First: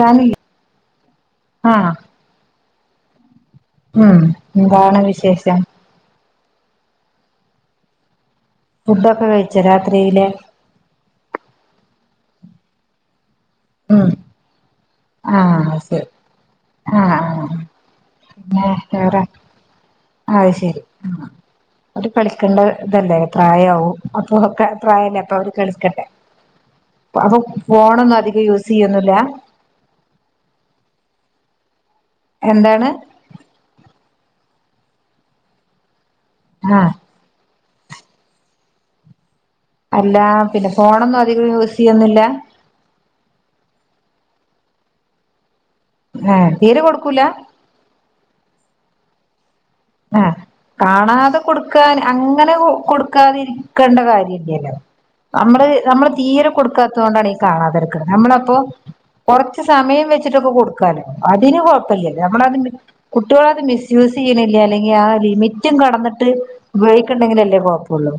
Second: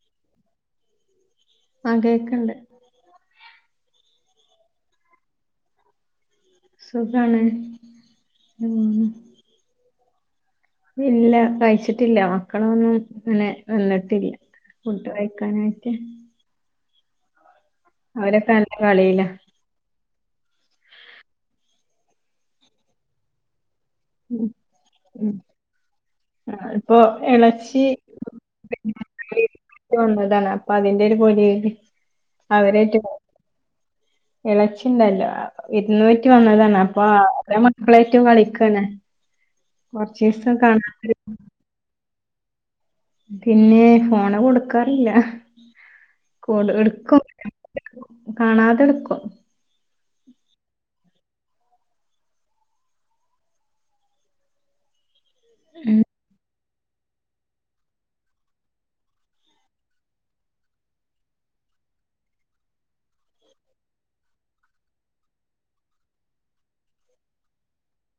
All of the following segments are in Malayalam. കാണില്ല ആ കേൾക്കണണ്ട് ആ എന്താണ് വിശേഷം സുഖാണ് ഉം ഫുഡ് ഒക്കെ കഴിച്ചോ രാ ത്രിയില് ഇല്ല കഴിച്ചിട്ടില്ല മക്കളൊന്നും അങ്ങനെ ഉം വന്നിട്ടില്ല ഫുഡ് കഴിക്കാനായിട്ട് ആ അവരൊക്കെ അകത്ത് കളീലാ അത് ശരി അവര് കളിക്കണ്ടേ ഇതല്ലേ പ്രായവാവും [unintelligible] ഇപ്പൊ അപ്പൊ ഇളച്ചി ഫോണൊന്നും അധികം യൂസ് ചെയ്യൊന്നുല്ല പെറ്റ് വന്നതാണ് അപ്പൊ അതിന്റെ ഒരു പൊലി എന്താണ് അവരായിട്ട് പോവും ഇളച്ചില്ലല്ലോ ഇരുന്നൂറ്റി പെറ്റ് വന്നതാണ് ആഹ് അപ്പൊ അതെ മാതിരി [unintelligible] കളിക്കാണ് അല്ലാ കൊറച്ചീസം പിന്നെ ഫോൺ കാണാത്ത ഒന്നും അധികം യൂസ് ചെയ്യൊന്നൂല്ല പിന്നെ ഫോൺ കൊടുക്കാറില്ല ഏഹ് ഫോൺ തീരെ ഇട്ക്കും കൊടുക്കൂല കാണാതെ ഇട്ക്കും ആ കാണാതെ കൊടുക്കാൻ അങ്ങനെ കൊടുക്കാതെ ഇരിക്കേണ്ട കാര്യല്ല്യല്ലോ അ നമ്മള് നമ്മള് തീരെ കൊടുക്കാ ദോണ്ടാണി കാണാതിരിക്ക്ണെ നമ്മളെപ്പോ കൊറച്ചു സമയം വെച്ചിട്ടൊക്കെ കൊടുക്കാ അതിന് കൊയപ്പല്യല്ലോ നമ്മളത് മി കുട്ടികൾ അത് മിസ്സ്യൂസ് ചെയ്യ്ണി ല്ലല്ലോ ലെങ്കി ആ ലിമിട്ടും കടന്നിട്ട് ഉപയോഗിക്ക്ണ്ടങ്കിൽ അല്ലെ കൊയപ്പോള്ളു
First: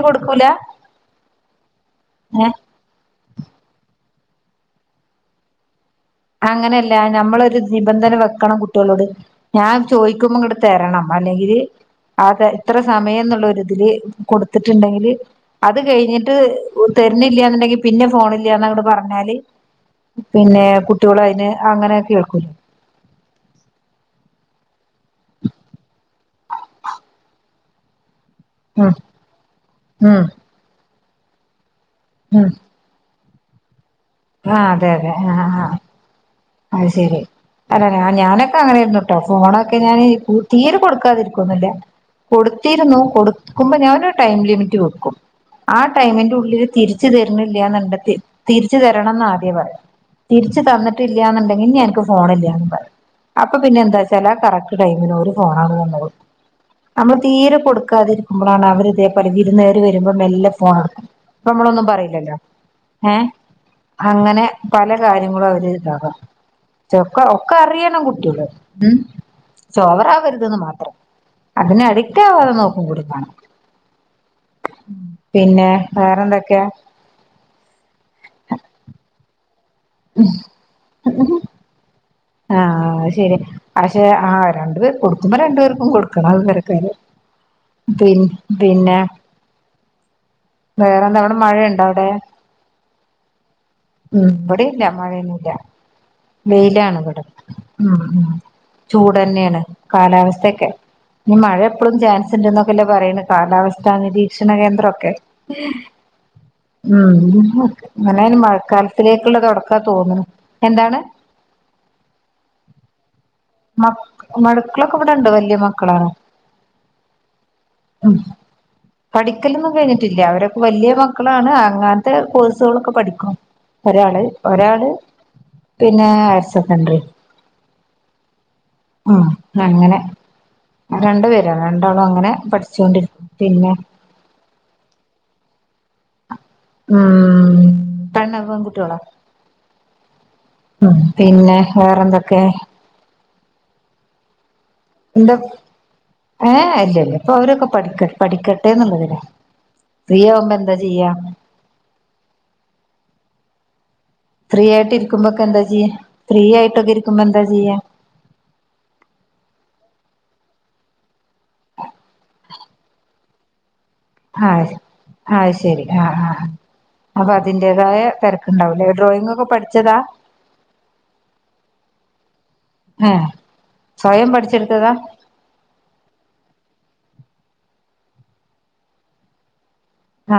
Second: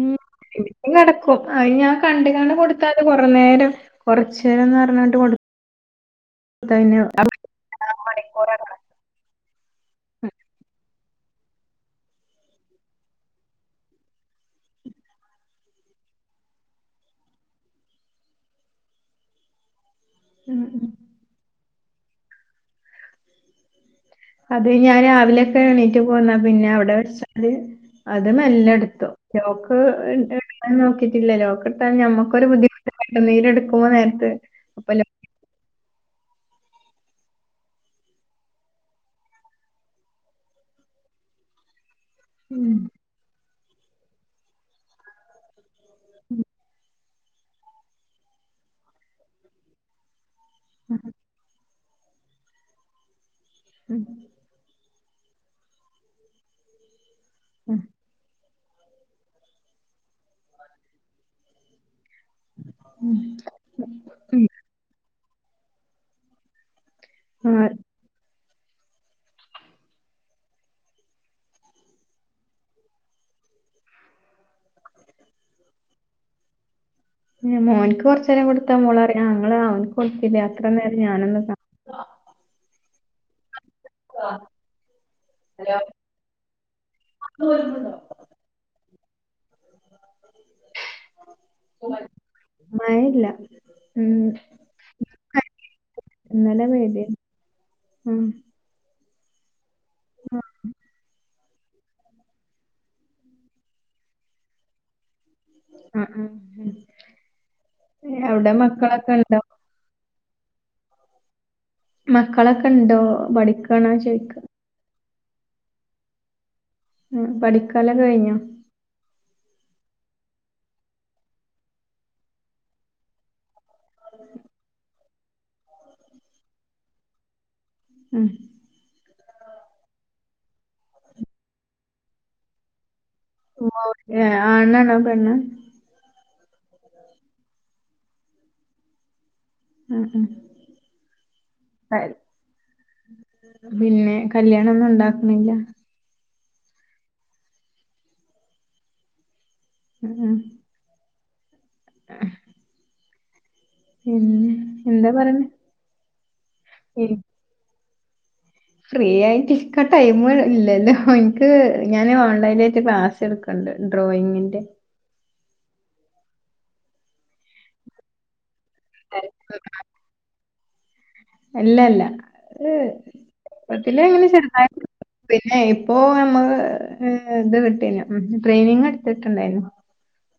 മ് ഇത് നടക്കും അയിന് ഞാൻ ഏ കണ്ട്ക്കാണ്ടാ കൊടുത്താൽ കുറെ നേരം കൊറച്ചു നേരംന്ന് പറഞ്ഞിട്ട് കൊടു അങ്ങനെല്ല നമ്മളൊരു ആ നിബന്ധന മണിക്കൂറാ വെക്കണം കണക്ക് കുട്ടികളോട് ഞാൻ ചോയിക്കുമ്പോ ഇങ്ങട്ട് തരണം അല്ലെങ്കി അതെ ഇത്ര സമയംന്നുള്ള ഒരുതിൽ കൊടുത്തിട്ടുണ്ടെകിൽ അത് കഴിഞ്ഞിട്ട് തരണ്ല്യാന്ന്ണ്ടെങ്കിൽ പിന്നെ ഫോണില്ലാന്ന് അങ്ങട്ട് പറഞ്ഞാല് ഉം പിന്നെ ഉം കുട്ടി അങ്ങനെ ഒക്കെ കേൾകുലേ അത് ഞാൻ രാവിലെക്കെ എണീറ്റ് പോന്നാ പിന്നെ അവിടെ വെച്ചാല് അത് മെല്ലെ ഉം ഇട്ത്തു ലോക്ക് ഉം ഇട്ണ് നോക്കി ഇല്ല ലോക്ക്ഡ് ട്ടാ ഞമ്മക്ക് ഉം ഒരു ബുദ്ധിമുട്ട്ല്ലേ. ആ നീരെടുക്കുമ്പോ നേര- ആ അതെ അതെ ആ ആഹ് അത് ശെരി അല്ല ഞാൻ ഒക്കെ അങ്ങനെ ആയിരുന്നുട്ടോ. ഫോൺ ഒക്കെ ഞാൻ തീരെ കൊടുക്കാതെ ഇരിയ്ക്കൊന്നൂല്യ ഉം കൊടുത്തിരുന്നു. കൊടുക്കുമ്പോ ഞാനൊരു ടൈം ലിമിറ്റ് വെക്കും. ആ ടൈമിന്റെ ഉള്ളില് തിരിച് രിച്ചു തരണില്യാന്നു ണ്ടത്തി തിരിച്ചു തരണമെന്ന് ആദ്യേ പറയും. തിരിച്ചുതന്നിട്ടി ന്നുണ്ടെങ്കി ഇനി അനക്ക് ഫോണില്യാന്നും പറയും. അപ്പൊ പിന്നെ ഉം എന്താച്ചാല് ആ കറക്റ്റ് ടൈമിന് ഓര് ഫോണങ്ങോട്ടു തന്നോളും. മ്മള് തീരെ ഉം കൊടുക്കാതിരുന്നാ മ്മളാണേ അവര് ഇതേ പടിതിയില് നിന്നേറി വരുമ്പോ മെല്ലെ ഫോണെടുക്കും. അപ്പൊ മ്മളൊന്നും പറയില്ല. ലല്ലോ. ഏ ഉം അങ്ങനെ ഉം പല കാര്യ നിങ്ങള് അവര് [unintelligible] ചൊക്കെ ഒക്കെ ആഹ് അറിയണം കുട്ട്യോള്. മ്മ് [unintelligible] ഓവറാവരുതെന്ന് മാത്രം. അതിന് അഡിക്റ്റ് ആവാതെ നോക്കും കൂടി വേണം. പിന്നെ വേറന്തെക്കയാ? പിന്നെ [unintelligible] കൊഴപ്പില്ല്യ. അത്ര നേരം ഞാനൊന്ന് ക ആഹ് അത് ശരി. അശേ ആ രണ്ട് പേർ കൊടുക്കുമ്പോ രണ്ടുപേർക്കും കൊടുക്കണം അത് വേറെ കാര്യം. കാ പി പിന്നേ വേറെന്താ അവിടെ മഴയൊണ്ടോ അവിടെ? മഴയില്ല മ് ഉം ഇവിടെയില്ല മഴയൊന്നും ഇല്ല ഇന്നലെ വെയിലാണ് പെയ്തിന് ഇവ മ് ഉം മ് ചൂടന്നെയാണ്. കാലാവസ്ഥയൊക്കെ ഇന്ന് മഴ എപ്പളും ചാൻസ് ഉണ്ടന്നക്കല്ലേ പറയുന്നേ കാലാവസ്ഥ നിരീക്ഷണ കേന്ദ്രൊക്കെ ആഹ് ആഹ് മ്മ് ഇങ്ങനെ ഇനി അവിടെ മക്കളൊക്കെ മഴക്കാലത്തിലേക്കുള്ള ഉണ്ടോ തൊടക്കാ തോന്നണു. എന്താണ്? മക്കളൊക്കെണ്ടോ? മക് മഴക്കളൊക്കെ ഇവടുണ്ട്. വല്യ മക്കളാണ്. ഉം പഠിക്കലൊക്കെ മ് കഴിഞ്ഞോ പഠിക്കലൊന്നും കഴിഞ്ഞി ട്ടില്ല അവരൊക്കെ വല്ല്യ മക്കളാണ് അങ്ങൻത്തെ കോഴ്സുകളൊക്കെ പഠിക്ക്ണു ഒരാള് ഒരാള് പിന്നേ ഹയർസെക്കന്ററി ഉം അഹ് ന്നങ്ങനെ രണ്ട് പേരാണ് രണ്ടാളും അങ്ങനെ പഠിച്ചോണ്ടിരി ഓക്കേ ആണാണോ പെണ്ണ് ആഹ് തന്നെ പെൺകുട്ട്യേളാ ഉം ഉം പിന്നെ വേറെന്തൊക്കെ പിന്നെ കല്യാണം ഒന്നും ഉണ്ടാ എന്താ നോക്ക്ണില്ല ഏഹ് എ ഇല്ല്യ ല്ല്യ ഇപ്പ അവരൊക്കെ പഠിക്ക പഠിക്കട്ടേന്ന്ള്ള ഇതിലാ ഉം ഫ്രീ ഉം ആവുമ്പോ എന്താ ചെയ്യാ പിന്നെ ഫ്രീയായിട്ട് എന്താ ഇരിക്കുമ്പൊക്കെ പറയണെ എന്താ ചെയ്യാ ഫ്രീ ആയിട്ടൊക്കെ ഇരികുമ്പം എന്ത ച്ചെയ്യ ഫ്രീയായിട്ട് ഇരിക്കാ ടൈമ് ഇല്ലലോ ഇൻക്ക് ഞാന് ഓൺലൈനായിട്ട് ക്ലാസ്സ്‌ എടുക്ക്ണ്ട് ഡ്രോയിങ്ങിന്റെ അയ്‌ ശരി അപ്പൊ അതിന്റെതായ തെരക്ക ണ്ടാവും ലെ ഡ്രോയിങ് ഒക്കെ പഠിച്ചതാ? അല്ല അല്ല എഹ് ഏഹ് കൊച്ചിലെഇങ്ങനെ സ്വയം ചെറുതായിട്ട് പഠിച്ചെടുത്തതാ പിന്നെ ഇപ്പൊ നമ്മള് ട്രെയിനിങ് എടുത്തിട്ടുണ്ടായിനു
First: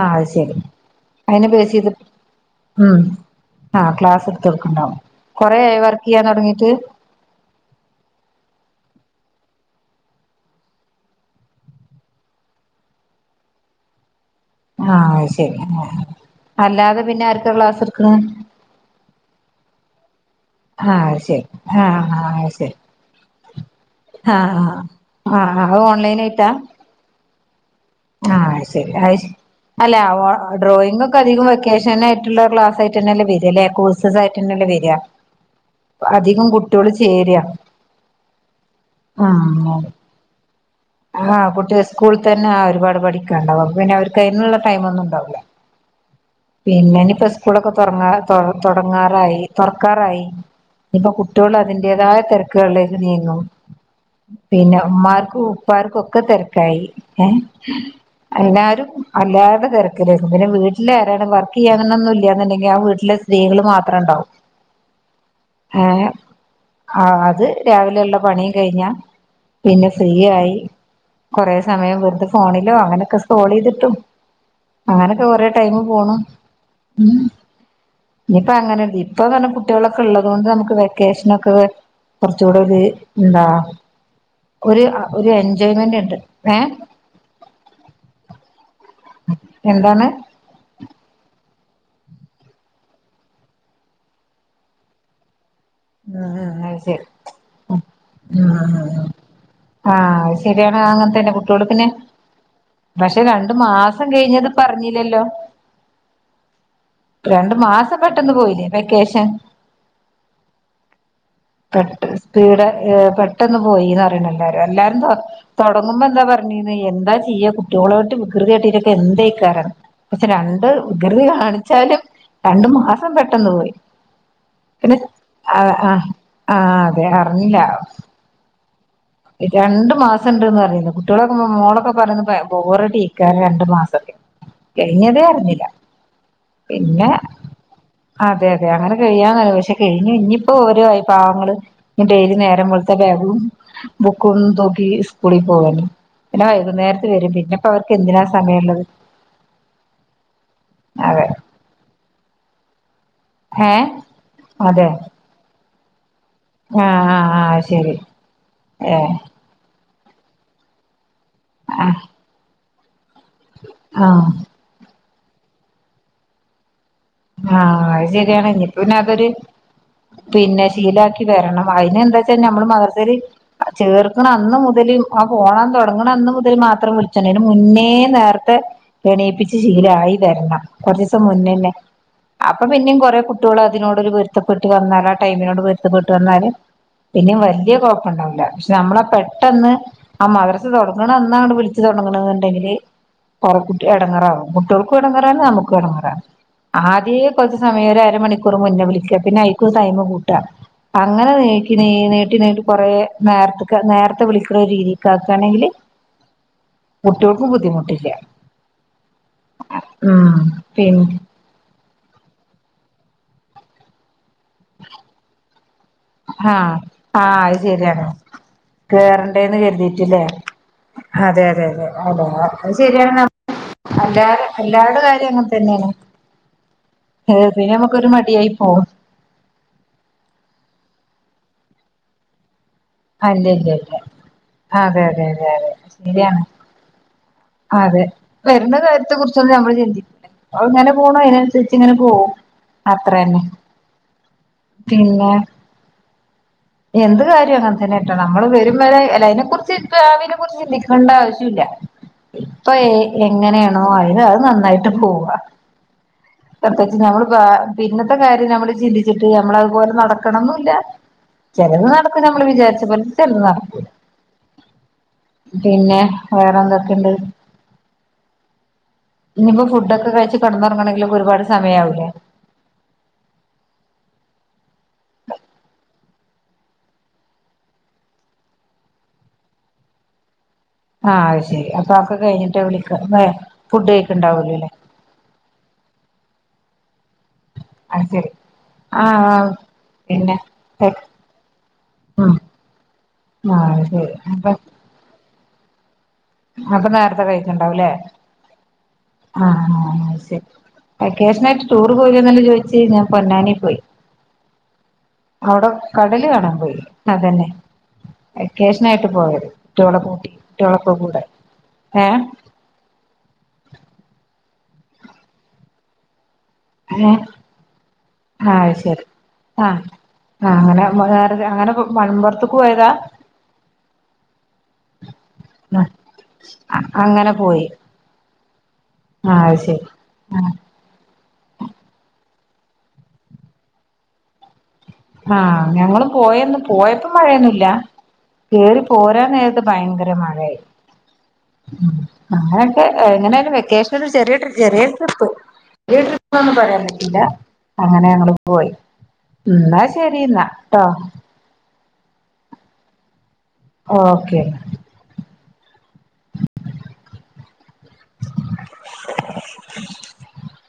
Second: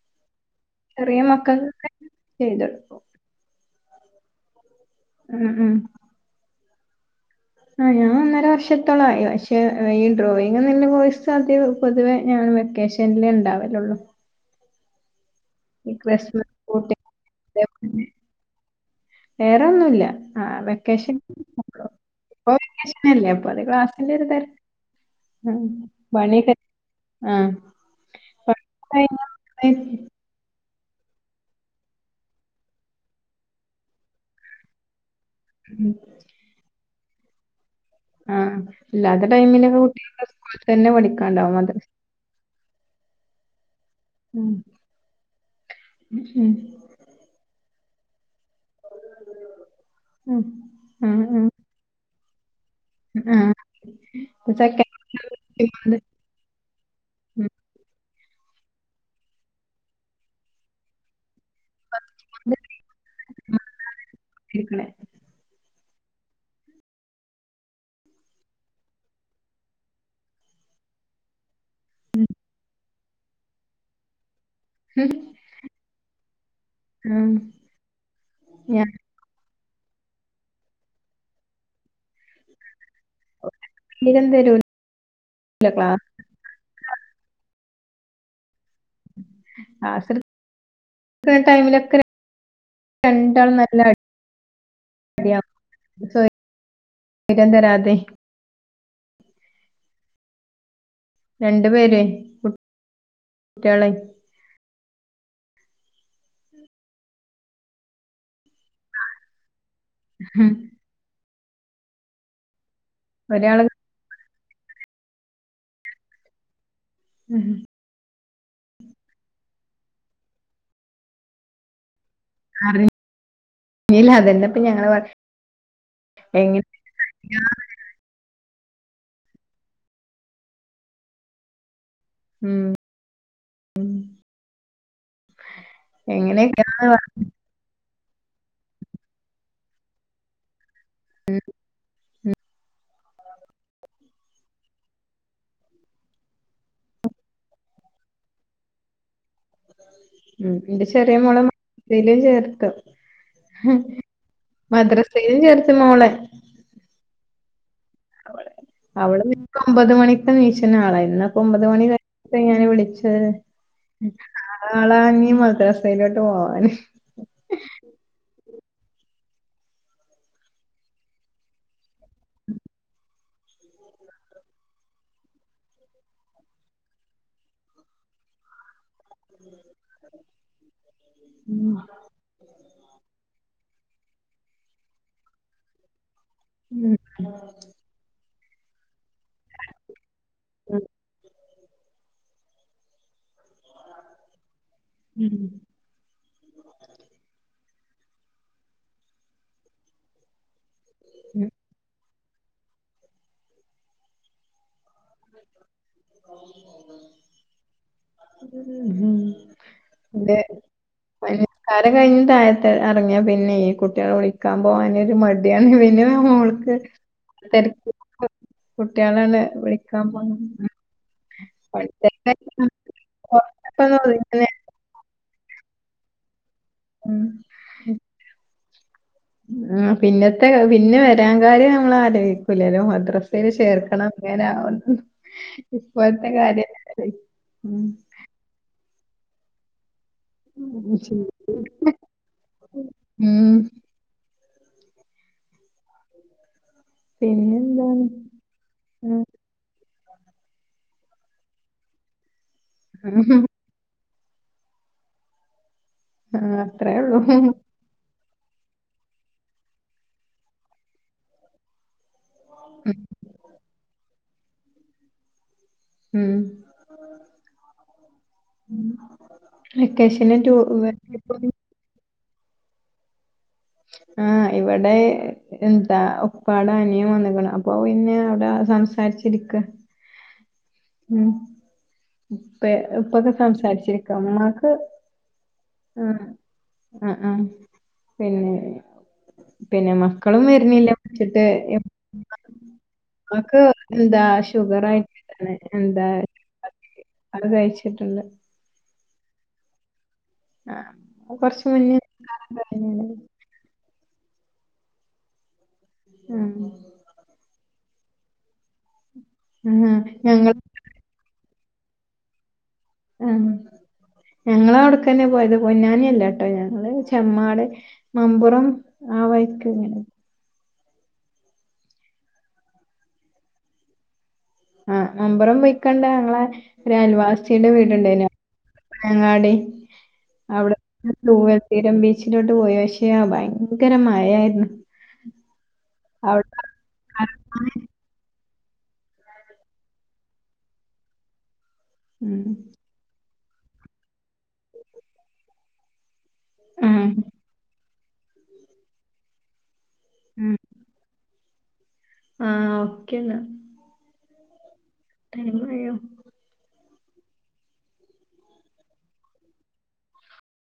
ആ അത് ശരി ചെറിയ അതിനെ ബേസ് മക്കൾക്കൊക്കെ ചെയ്ത് കൊടുക്കും ആ ക്ലാസ്സ്‌ എടുത്തൊട്ക്കും കൊറെ ആയോ വർക്ക്‌ ചെയ്യാൻ തൊടങ്ങീട്ട് ആ ഞാനൊന്നര വർഷത്തോളായി പക്ഷെ ഈ ഡ്രോയിങ് ന്ന്ള്ള കോഴ്സ് പൊതുവെ വെക്കേഷന് ഇണ്ടാവലൊള്ളൂ ആ പൂട്ടി അല്ലാതെ പിന്നെ ആർക്കാ ക്ലാസ്സ്‌ എടുക്ക്‌ണത് വേറൊന്നുല്ല. ആഹ് ആ വെക്കേഷൻ ശെരി ആ ആ അത് ഇപ്പൊ ശെരി വെക്കേഷനല്ലേ അപ്പൊ അത് ക്ലാസ്സിന്റെ ഒരു ആ തെരക്ക്. ആ ആ അത് ഓൺലൈൻ ആയിട്ടാ ആ ആ അയ്‌ ശരി അയ് അല്ല കഴിഞ്ഞ് [unintelligible] ഡ്രോയിങ് ഒക്കെ അധികം വെക്കേഷനായ്ട്ട്ള്ള ക്ലാസ്സ്‌ ആയിട്ടന്നെല്ലേ വരാ കോഴ്സസ് ആയിട്ടന്നല്ലേ വരാ ഉം അതികം കു [unintelligible] ചേര ആ അല്ലാത്ത ടൈമില് [unintelligible] ആ കുട്ട്യ സ്കൂൾതന്നെ ആ ഒരുപാട് പടിക്കാണ്ടാവും പിന്നെ ഓര്ക്ക് ഉം അയിനുള്ള ടൈമൊന്നും ഉണ്ടാവൂല്ല ഉം പിന്നെ ഇഞ്പ്പോ സ്കൂളൊക്കെ തൊർങ്ങാ തൊ തൊടങ്ങാറായി തൊറക്കാറായി ഇനിപ്പോ ഉം ഉം ഉം കുട്ട്യോള് അതിന്റെതായ തെര ക്ക്കളിലേക്ക് നീങ്ങും ആഹ് ഇപ്പൊ പിന്നെ ചെക്കന്മാര് ഉമ്മാർക്കും ഇപ്പാർക്കും ഇരിക്കണേ ഒക്കെ തിരക്കായി എ അല്ലാരും അല്ലാര്ടെ തിരക്കിലേക്കും പിന്നെ വീട്ടിലാരാണ് വർ ക്കെയ്യ അങ്ങനൊന്നുല്ല്യ എന്ന് ണ്ടെങ്കിൽ ആ വീട്ടില് സ്ത്രീകൾ മാത്രണ്ടാവും എഹ് ആ അത് രാവിലെയുള്ള പണിം കൈഞ്ഞ പിന്നെ ഫ്രീയായി കൊറേ സമയം വെറുതെ ഫോണിലോ അങ്ങനെ ക്ക സോളെയ്തിട്ടും അങ്ങനെക്കെ കുറെ ടൈമ് പോണ് ഉം ഇഞ്പ്പങ്ങനല്ലാ ഞാൻ ഇപ്പം [unintelligible] കുട്ടിയേൾ ഒക്കെ ഉള്ളതുകൊണ്ട് നമുക്ക് വെക്കേഷൻ ഒക്കെ കുറച്ചൂടെ ഒര് എന്താ തീരം തരൂല ഒരു ഒരു എൻ ജോയ് ക്ലാസ് മൻ്റ്ണ്ട് എന്താണ് സ്സെടുക്കുന്ന ടൈമില് ക്കെ രണ്ടാളും [unintelligible] നല്ല അടിയാകും ആ അത് ശരി തരാതെ അ ആഹാഹ ആ, ശരിയാ ആ അങ്ങനെ തന്നെ കുട്യോള് രണ്ടു പിന്നെ, പേരെ പക്ഷേ കുട്ടികളെ രണ്ടുമാസം കഴിഞ്ഞത് ഇപ്പർഞ്ഞില്ലല്ലോ രണ്ടുമാസം പെട്ടെന്ന് പോയില്ലേ, വെക്കേഷൻ ഉഹും പെട്ട് സ്പീഡ് ഏ പെട്ടെന്ന് ഒരാള് പോയി ന്ന് പറിണ് എല്ലാരും എല്ലാരും തൊടങ്ങുമ്പോ എന്താ പറഞ്ഞീ ന്നെ എന്താ ഉം. ചെയ്യാ കുട്യോളായിട്ട്. കൃതി കാട്ടീട്ടൊക്കെ എന്തേക്കാരം പക്ഷേ രണ്ട് വികൃതി കാണിച്ചാലും. രണ്ട് മാസം പെട്ടെന്ന് പോയി, അറിഞ്ഞില്ല അതന്നെപ്പൊ ഞങ്ങള് പിന്നെ സ് പറ- ആ, ആ എങ്ങനെ അതെ, അറിഞ്ഞില്ല രണ്ടുമാസം ഉണ്ട് ന്നു പറഞ്ഞീന്നു കുട്ടിയേളൊക്കെ മോളൊ ക്കെ പർഞ്ണ് ഉം ബോറടിയേക്കാരം രണ്ടുമാസൊക്കെ കെഴിഞ്ഞതേ അർഞ്ഞില എങ്ങനെയൊക്കെയാ പിന്നെ അതെ, അതെ അങ്ങനെ കയ്യാന്നാ ചോയ്ച്ചെ കയ്ഞ് ഇഞ്ഞിപ്പോ ഓൽ പാവങ്ങള് ഡെയിലി നേരം വെളുത്ത് ബാഗും ബുക്കും തൂക്കി സ്കൂളിൽ പോവല്ലോ, പിന്നെ വൈകുന്നേരത്ത് വരും, പിന്നെ അവർക്ക് എന്തിനാ സമയമുള്ളത്. ഉം, എന്റെ ചെറിയ അതെ മോളെ എൽ കെ ജി ലും ചേർത്തു, ഏ മദ്രസയിലും ചേർത്തു. [unintelligible] മോളെ ആ, ആ അവിടുന്നിപ്പം ഒൻപതു മണി [unintelligible] ഒമ്പത്‌ ആഹ് മണിവരെ ഞാൻ ഇവിടെ ഇരിക്കും ആഹ് [unintelligible] മദ്രസയിലോട്ട് പോവാൻ ആ, അത് ശരിയാണ് പിന്നെ അതൊരു, പിന്നെ ശീലാക്കി വരണം, അതിനെന്താന്ന് വെച്ച നമ്മള് മദ്രസെല് ചേർക്കണ അന്ന് മുതല് ആ ഫോളം തുടങ്ങുന്ന അന്നു മുതല് മാത്രം വിളിച്ച അതിനു മുന്നേ നേരത്തെ എണീപ്പിച്ച് ശീലായി വരണം, കുറച്ചു ദിവസം മുന്നേന്നെ അപ്പോ പിന്നെയും കുറെ കുട്ടികൾ അതിനോട് ഒരു പൊരുത്തപ്പെട്ട് വന്ന് ആ ടൈമിനോട് പൊരുത്ത വന്നാൽ പിന്നെ വല്യയ കുഴപ്പം ഉണ്ടാകില്ല പക്ഷേ നമ്മളാ പെട്ടെന്ന് ആ മദ്രസ തൊടങ്ങ്ണന്ന് ആ വിളി [unintelligible] തൊടങ്ങ്ണന്ന്ണ്ടങ്കില് റെ കുട്ടി എടങ്ങേറാകും അവർക്കും എടങ്ങേറാണ് നമുക്കും എടങ്ങേറാണ് ഒരേ കുറച്ച്സമയം വരെ അര മണിക്കൂർ മുന്നേ വിളിക്കുക പിന്നെ അയിക്കൊരു ടൈം കൂട്ട അങ്ങനെ നീക്കി നീട്ടി നീട്ടി നീട്ടി കുറെ നേരത്ക് നേരത്തെ വിളിക്കുന്ന രീതിക്കാണെങ്കിൽ കുട്ടികൾക്കും ബുദ്ധിമുട്ടില്ല ഉം പിൻ കാര്യം കയിഞ്ഞ് നേരത്തെ ഇറങ്ങിയാൽ പിന്നെ ഈ കുട്ടികളെ വിളിക്കാൻ പോകാനൊരു മടിയാണ് ന്റെ ആഹ് മോൾക്ക് ആഹ് അത് തെര്ക്ക് ശരിയാണ് കുട്ട്യേളാണ്ട് കേറണ്ടേന്ന് വിളിക്കാൻ കരുതിയിട്ടില്ലേ പോവാ അതെ അതെ അതെ അത് ശരിയാണ് എല്ലാ പോണ എല്ലാവരുടെയും കാര്യത്ത ക്കെ അങ്ങനത്തന്നാണ് പിന്നെ നമുക്കൊരു മടിയായി ഓ ആ പിന്നെത്തേ പിന്നെ വരാൻ കാര്ര്യംനമ്മളറീ ക്കൂലല്ലോ അല്ല മദ്രസയിൽ ഇല്ല ഇല്ല ചേർക്കണം അതെ [unintelligible] അതെ അതെ ഇതുപോലത്തെ കാര്യം ഉം അതേ വരണ നേരത്തെ കുറിച്ചൊന്നും നമ്മൾ ചിന്തി അതിങ്ങനെ പോകണേ അതിനനുശരിച്ച് ഇങ്ങനെ പോകും അത്ര തന്നെ ഉം [unintelligible] എന്ത് കാര്യമാ പിന്നെന്താണ് [unintelligible] നമ്മൾ വരും വരായ്ക ഉം. അതിനെ കുറിച്ച് ഭാവിയിനെ കുറിച്ച് ചിന്തിക്കണ്ട ആവശ്യമില്ല ഇപ്പോ ഏ എങ്ങനെയാണോ അത് നന്നായിട്ട് പോകുക ആ അത്രേ പ്രത്യേകിച്ച് ഉള്ളൂ ഞങ്ങൾ ബേ പിന്നെ ഒറ്റ കാര്യം നമ്മൾ ചിന്തിച്ചിട്ട് നമ്മളതുപോലെ നടക്കണമെന്നില്ല ചിലത് നട നമ്മൾ വിചാരിച്ച പോലെ ചിലത് നടക്കൂല പിന്നെ ഉം വേറെ എന്തൊക്കെ യുണ്ട് ഇനി ഇപ്പോ ഫുഡ് ഒക്കെ കഴിച്ച് വെക്കേഷന് ടൂ കിടന്നുറങ്ങണമെങ്കിൽ ഒക്കെ ഒരു പാട് സമയം ആ കൂലേ ആ ഇവിടെ എന്താ ഉപ്പായുടെ അനിയൻ വന്നിരിക്കണ് അപ്പോ ഇനി അതാ സംസാരിച്ചിരിക്കാം ആ അതുശരി അപ്പൊ അതൊക്കെ കഴിഞ്ഞിട്ട് ഉപ്പ വിളിക്കു ഉപ്പൊക്കെ ഫുഡ് സംസാരിച്ചിരിക്ക കഴികൊണ്ടാവൂ അല്ലേ ഉമ്മാക്ക് ആ ആ അത് ശരി പിന്നെ ആഹ് പിന്നെ മക്കളും വരുന്നില്ല വിളിച്ചിട്ട് ഉം നമുക്ക് ആഹ് ശരി എന്താ അപ്പൊ ഷുഗറായി എന്താ മോക്ക് നേരത്തെ അത് വെയ്റ്റ് ഉണ്ടാകുമല്ലേ [inaudible] കഴിച്ചിട്ടുണ്ട് [unintelligible] ആഹ് വെക്കേഷൻ ആയിട്ട് കൊറച്ച് ടൂർ മുന്നേ പോയില്യോന്ന് അല്ലേ ചോദിച്ചിരുന്നത് പൊന്നാനി പോയി അവിടെ കടല് കാണാൻ ആഹ് പോയി അതന്നെ വെക്കേഷനാ യിട്ട് പോയത് ആഹ് കുട്ടികളെ കൂട്ടി ഞങ്ങൾ കുട്ടികളൊക്കെ കൂടെ ഏ ഉം. ഞങ്ങളും അവിടെക്കുന്നെ ആണ് പോയത്. പൊന്നാനി അല്ലേ ആ ഞങ്ങള് ഏ ചെമ്മാട്, ആ മംപുറം ആ വഴിക്കങ്ങനെ മ്മാറര അങ്ങനെ മലംപുറത്തക്ക് പോയതാ ആ മലംപുറം പോയി കണ്ട ഞങ്ങള് ഒരു അങ്ങനെ പോയി അയൽവാസിയുടെ വീടുണ്ടായിരുന്നു. ആ ഞങ്ങളവിടെ അത് ശരി ആ അവിടെ [unintelligible] ബീച്ച് മുന്നോട്ട് പോയി പക്ഷേയാ ഭയങ്കര മഴയായിരുന്നു. ആ ഞങ്ങളും അവിടെ പോയാരുന്നു. പോയപ്പം മഴയൊന്നുമില്ല കേറിപോരാൻനേരത്ത് ഭയങ്കര മഴയായിരുന്നു ഉം നമ്മളൊക്കെ [unintelligible] വെക്കേഷന് ഒരു ചെറിയ ചെറിയ ട്രിപ്പ് ചെറിയ പമ്പരം ആ കിട്ടിയില്ല അങ്ങനെ ഞങ്ങള് പോയി. എന്നാ ശരിയെന്നാൽ ഉം. ട്ടോ ആ ഓക്കെ എന്നാൽ ഓക്കെ എന്നാ ടൈം ആയോ?